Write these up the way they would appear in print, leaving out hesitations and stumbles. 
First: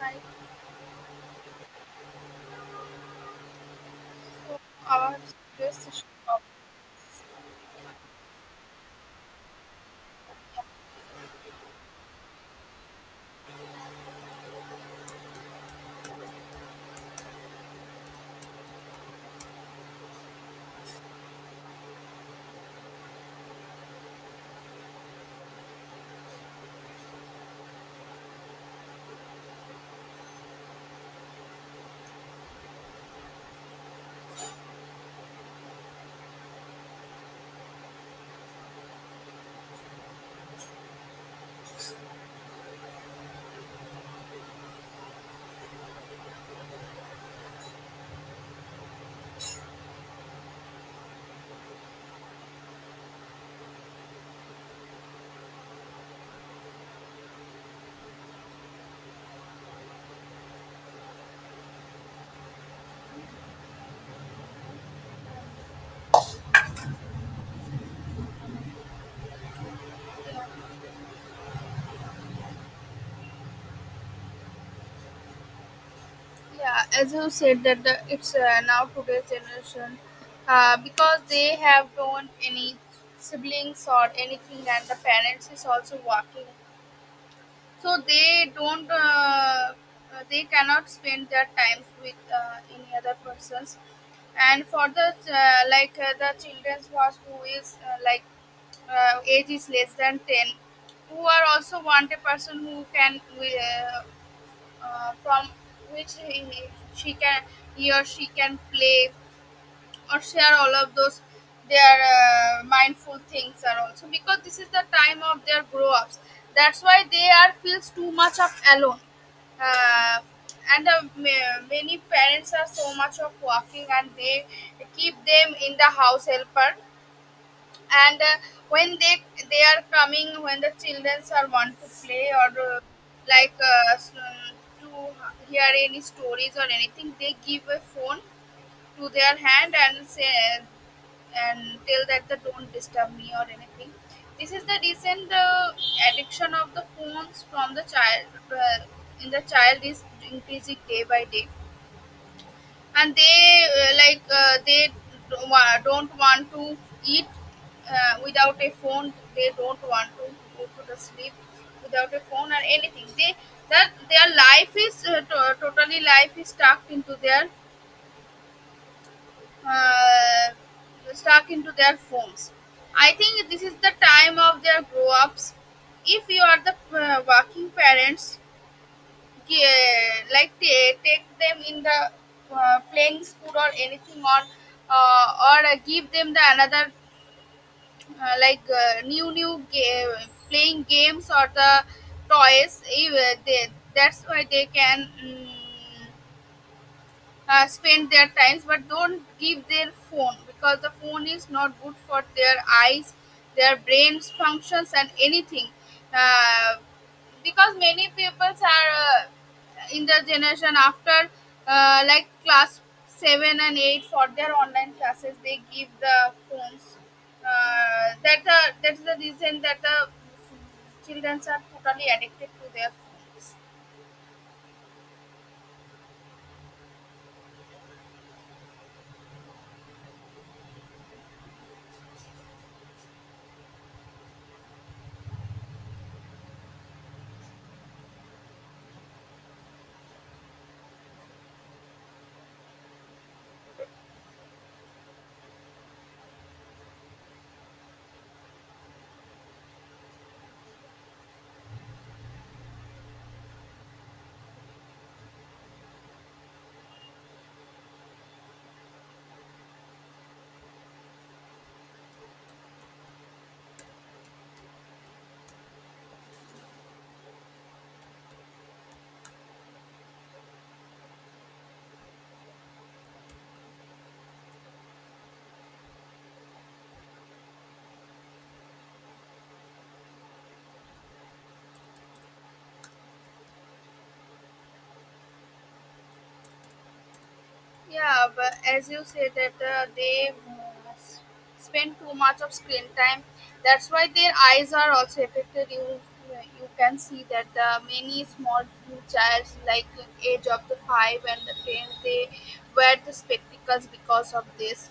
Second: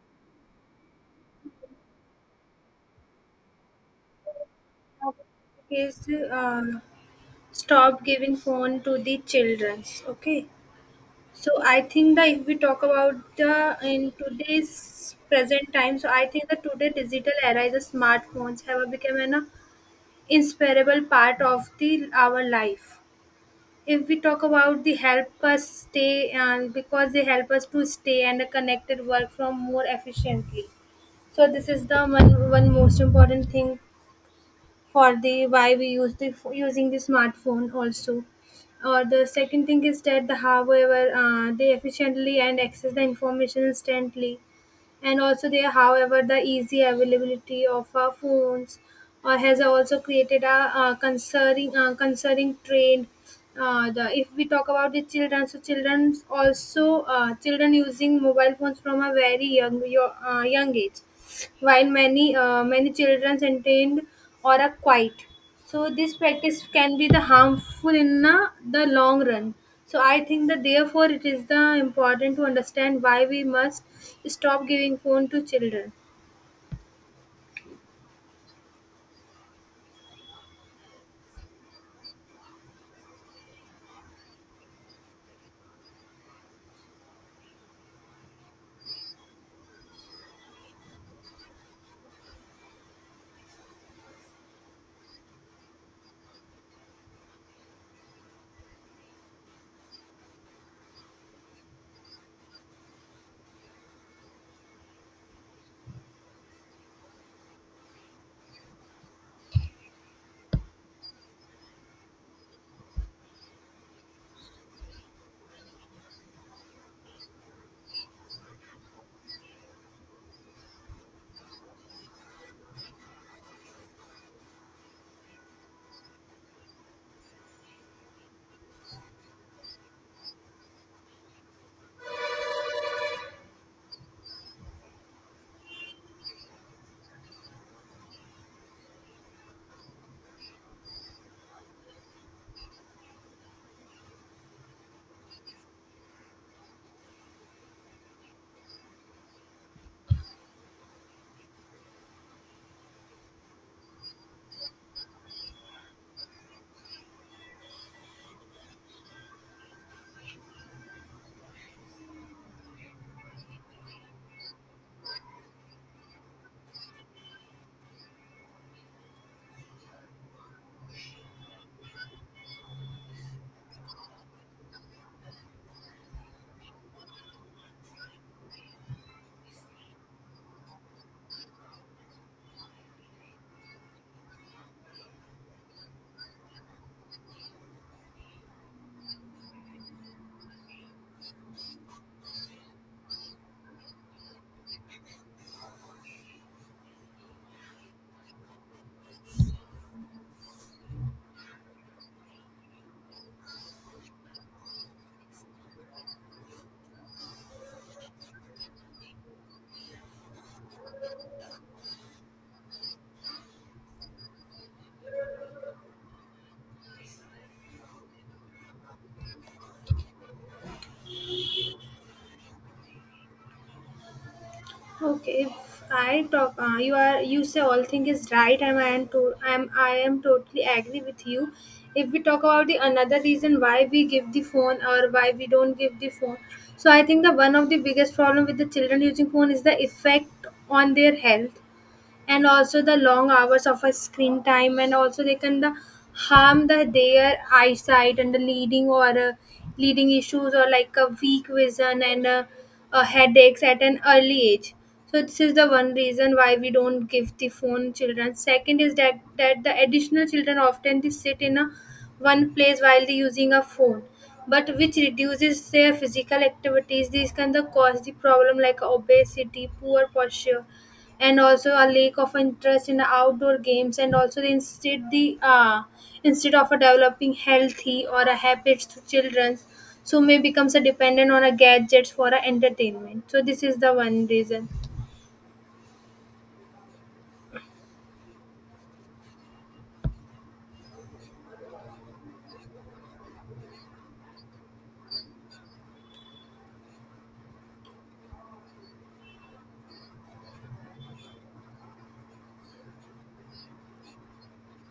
Like our best Is shop. Stop giving phone to the childrens. Okay, so I think that if we talk about the in today's present time, so I think that today digital era is the smartphones have become an inseparable part of the our life. If we talk about the help us stay and because they help us to stay and connected work from more efficiently, so this is the one most important thing for the why we use the using the smartphone also, or the second thing is that the however they efficiently and access the information instantly. And also there however the easy availability of our phones or has also created a concerning concerning trend. The if we talk about the children, so children also, children using mobile phones from a very young age while many children entertained or are quiet. So this practice can be the harmful in the long run. So I think that therefore it is the important to understand why we must stop giving phone to children. Yeah, as you said that it's now today's generation because they have don't any siblings or anything, and the parents is also working, so they don't. They cannot spend their time with any other persons, and for the like the children's was who is like age is less than 10, who are also want a person who can from which he, she can, he or she can play or share all of those their mindful things are also because this is the time of their grow ups. That's why they are feels too much of alone. uh, Many parents are so much of working and they keep them in the house helper, and when they are coming, when the children are want to play or like to hear any stories or anything, they give a phone to their hand and say, and tell that the don't disturb me or anything. This is the recent addiction of the phones from the child, in the child is increasing day by day, and they like they don't want to eat without a phone, they don't want to go to the sleep without a phone or anything. They that their life is totally life is stuck into their, uh, stuck into their phones. I think this is the time of their grow ups. If you are the working parents, yeah, like they take them in the playing school or anything, or give them the another like new game, playing games or the toys, eh, they, that's why they can spend their times, but don't give their phone because the phone is not good for their eyes, their brains functions and anything. uh, because many people are in the generation, after like class 7 and 8, for their online classes they give the phones, that's the reason that the children are totally addicted to their phones. Okay, if I talk, you are you say all thing is right, and I am totally agree with you. If we talk about the another reason why we give the phone or why we don't give the phone, so I think the one of the biggest problem with the children using phone is the effect on their health, and also the long hours of a screen time, and also they can the harm the their eyesight and the leading or leading issues or like a weak vision and headaches at an early age. So this is the one reason why we don't give the phone children. Second is that that the additional children often they sit in a one place while they using a phone, but which reduces their physical activities. These can the cause the problem like obesity, poor posture, and also a lack of interest in outdoor games. And also they instead the instead of a developing healthy or a habits to children, so may becomes a dependent on a gadgets for a entertainment. So this is the one reason. Yeah, but as you say that they s- spend too much of screen time, that's why their eyes are also affected. You can see that the many small child like age of the 5 and the 10, they wear the spectacles because of this,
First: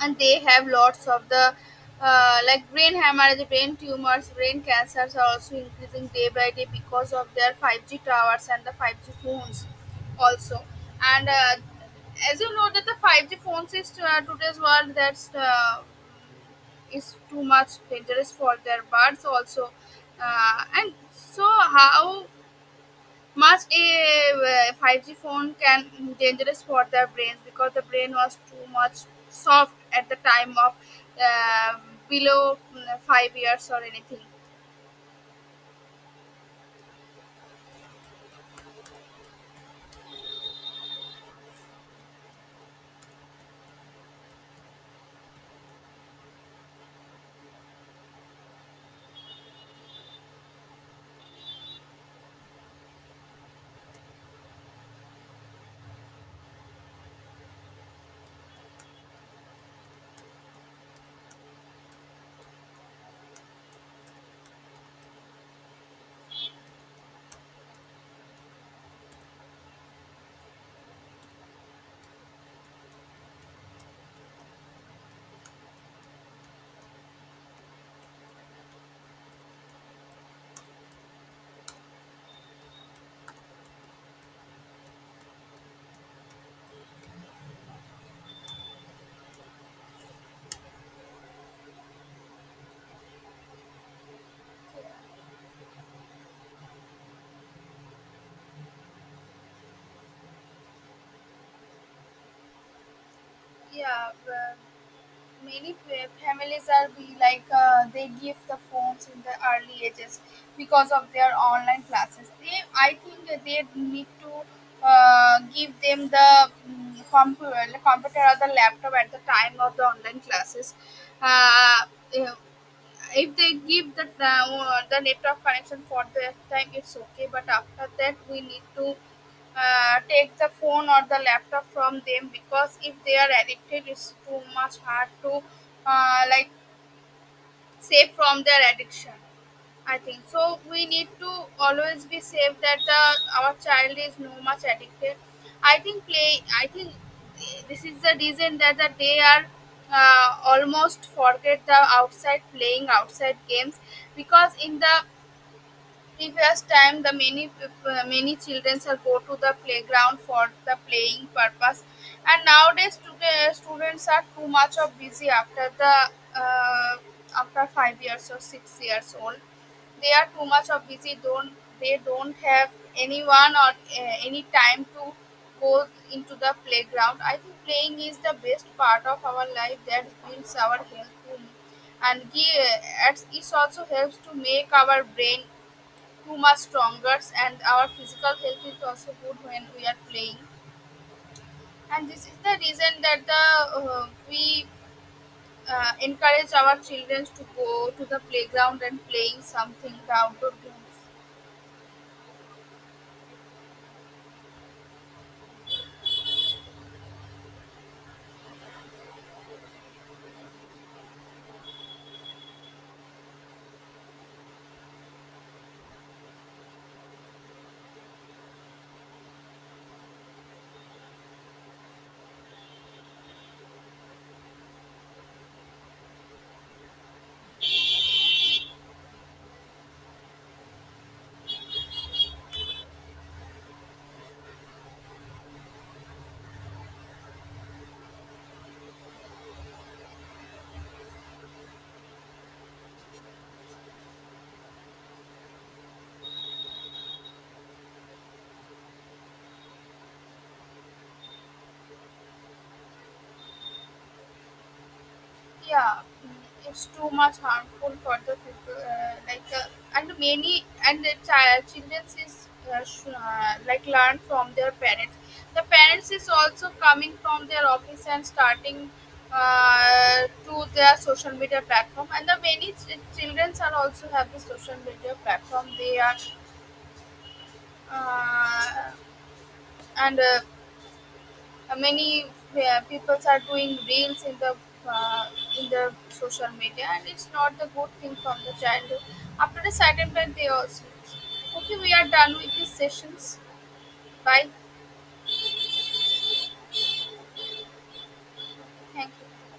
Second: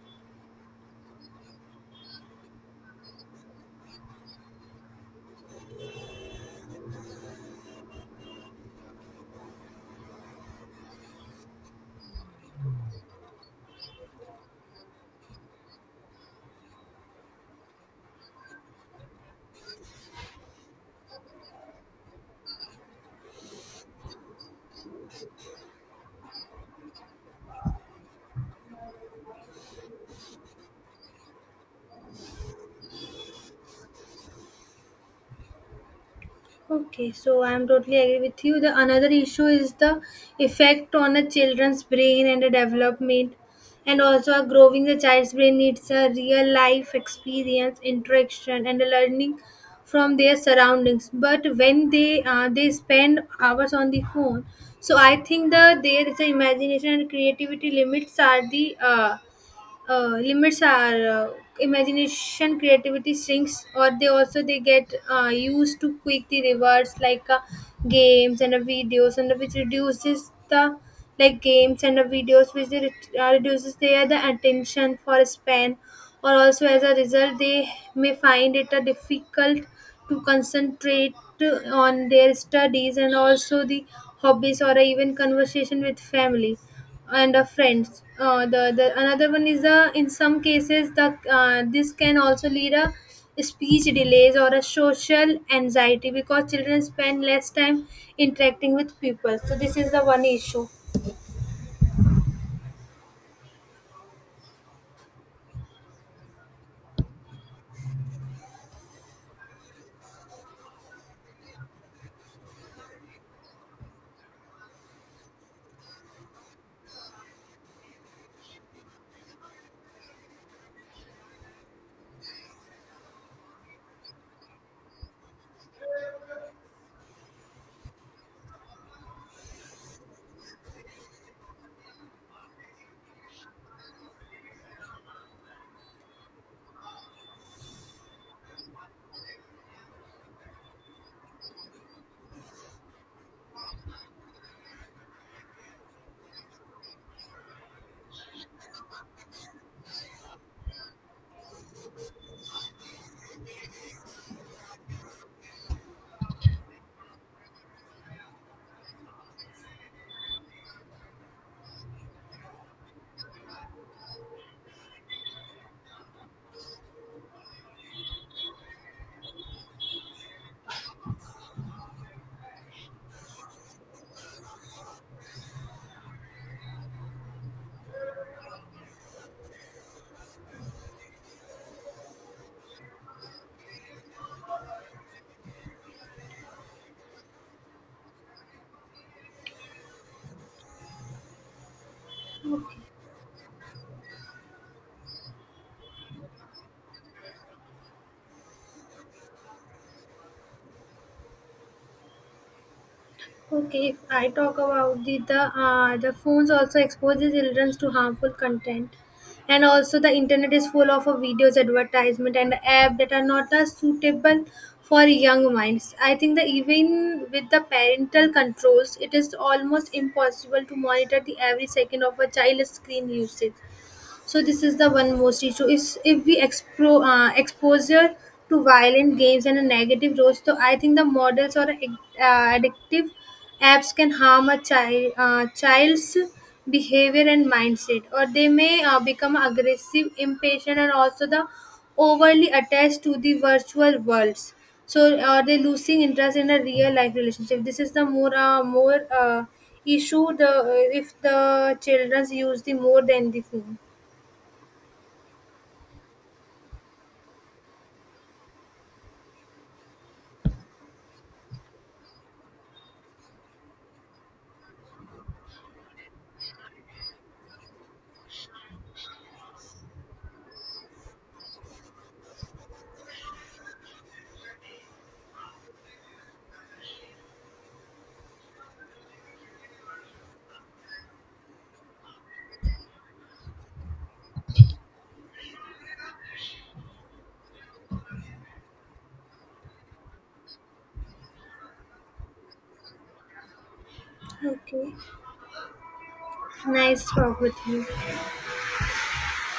and they have lots of the like brain hemorrhage, brain tumors, brain cancers are also increasing day by day because of their 5G towers and the 5G phones also. And as you know that the 5G phones is today's world, that's is too much dangerous for their birds also. And so how much a 5G phone can dangerous for the brains, because the brain was too much soft at the time of uh, below 5 years or anything. Okay, so I'm totally agree with you. The another issue is the effect on a children's brain and the development, and also a growing the child's brain needs a real life experience, interaction, and a learning from their surroundings. But when they spend hours on the phone, so I think the there is a imagination and creativity limits are the uh, limits our imagination creativity shrinks, or they also they get used to quickly rewards like games and videos, and which reduces the like games and videos which they reduces their the attention for span, or also as a result they may find it difficult to concentrate on their studies and also the hobbies or even conversation with family and friends. The another one is the in some cases the this can also lead a speech delays or a social anxiety because children spend less time interacting with people. So this is the one issue. Yeah. Many families are be like they give the phones in the early ages because of their online classes. They, I think that they need to give them the computer or the laptop at the time of the online classes. uh, uh, if they give the network connection for that time, it's okay, but after that we need to take the phone or the laptop from them, because if they are addicted it's too much hard to like save from their addiction. I think so we need to always be safe that our child is no much addicted. I think this is the reason that they are almost forget the outside, playing outside games, because in the previous time the many many children are go to the playground for the playing purpose, and nowadays today students are too much of busy after the uh, after 5 years or 6 years old. They are too much of busy, don't they don't have anyone or any time to go into the playground. I think playing is the best part of our life that builds our health too, and it also helps to make our brain too much stronger, and our physical health is also good when we are playing. And this is the reason that the we encourage our children to go to the playground and playing something, the outdoor games. Okay, if I talk about the phones also expose the children to harmful content, and also the internet is full of videos, advertisement, and app that are not suitable for young minds. I think that even with the parental controls, it is almost impossible to monitor the every second of a child's screen usage. So this is the one most issue is if we exposure to violent games and a negative roles, so I think the models or addictive apps can harm a child's behavior and mindset, or they may become aggressive, impatient, and also the overly attached to the virtual worlds. So are they losing interest in a real life relationship? This is the more issue the if the children use the more than the phone. Yeah, it's too much harmful for the people. Like and many and the children is like learn from their parents. The parents is also coming from their office and starting to their social media platform. And the many children are also have the social media platform. They are uh, and Many people are doing reels uh, in the social media, and it's not the good thing from the childhood. After a certain point, they also okay, we are done with these sessions. Bye. Okay. Nice talk with you. Thank you.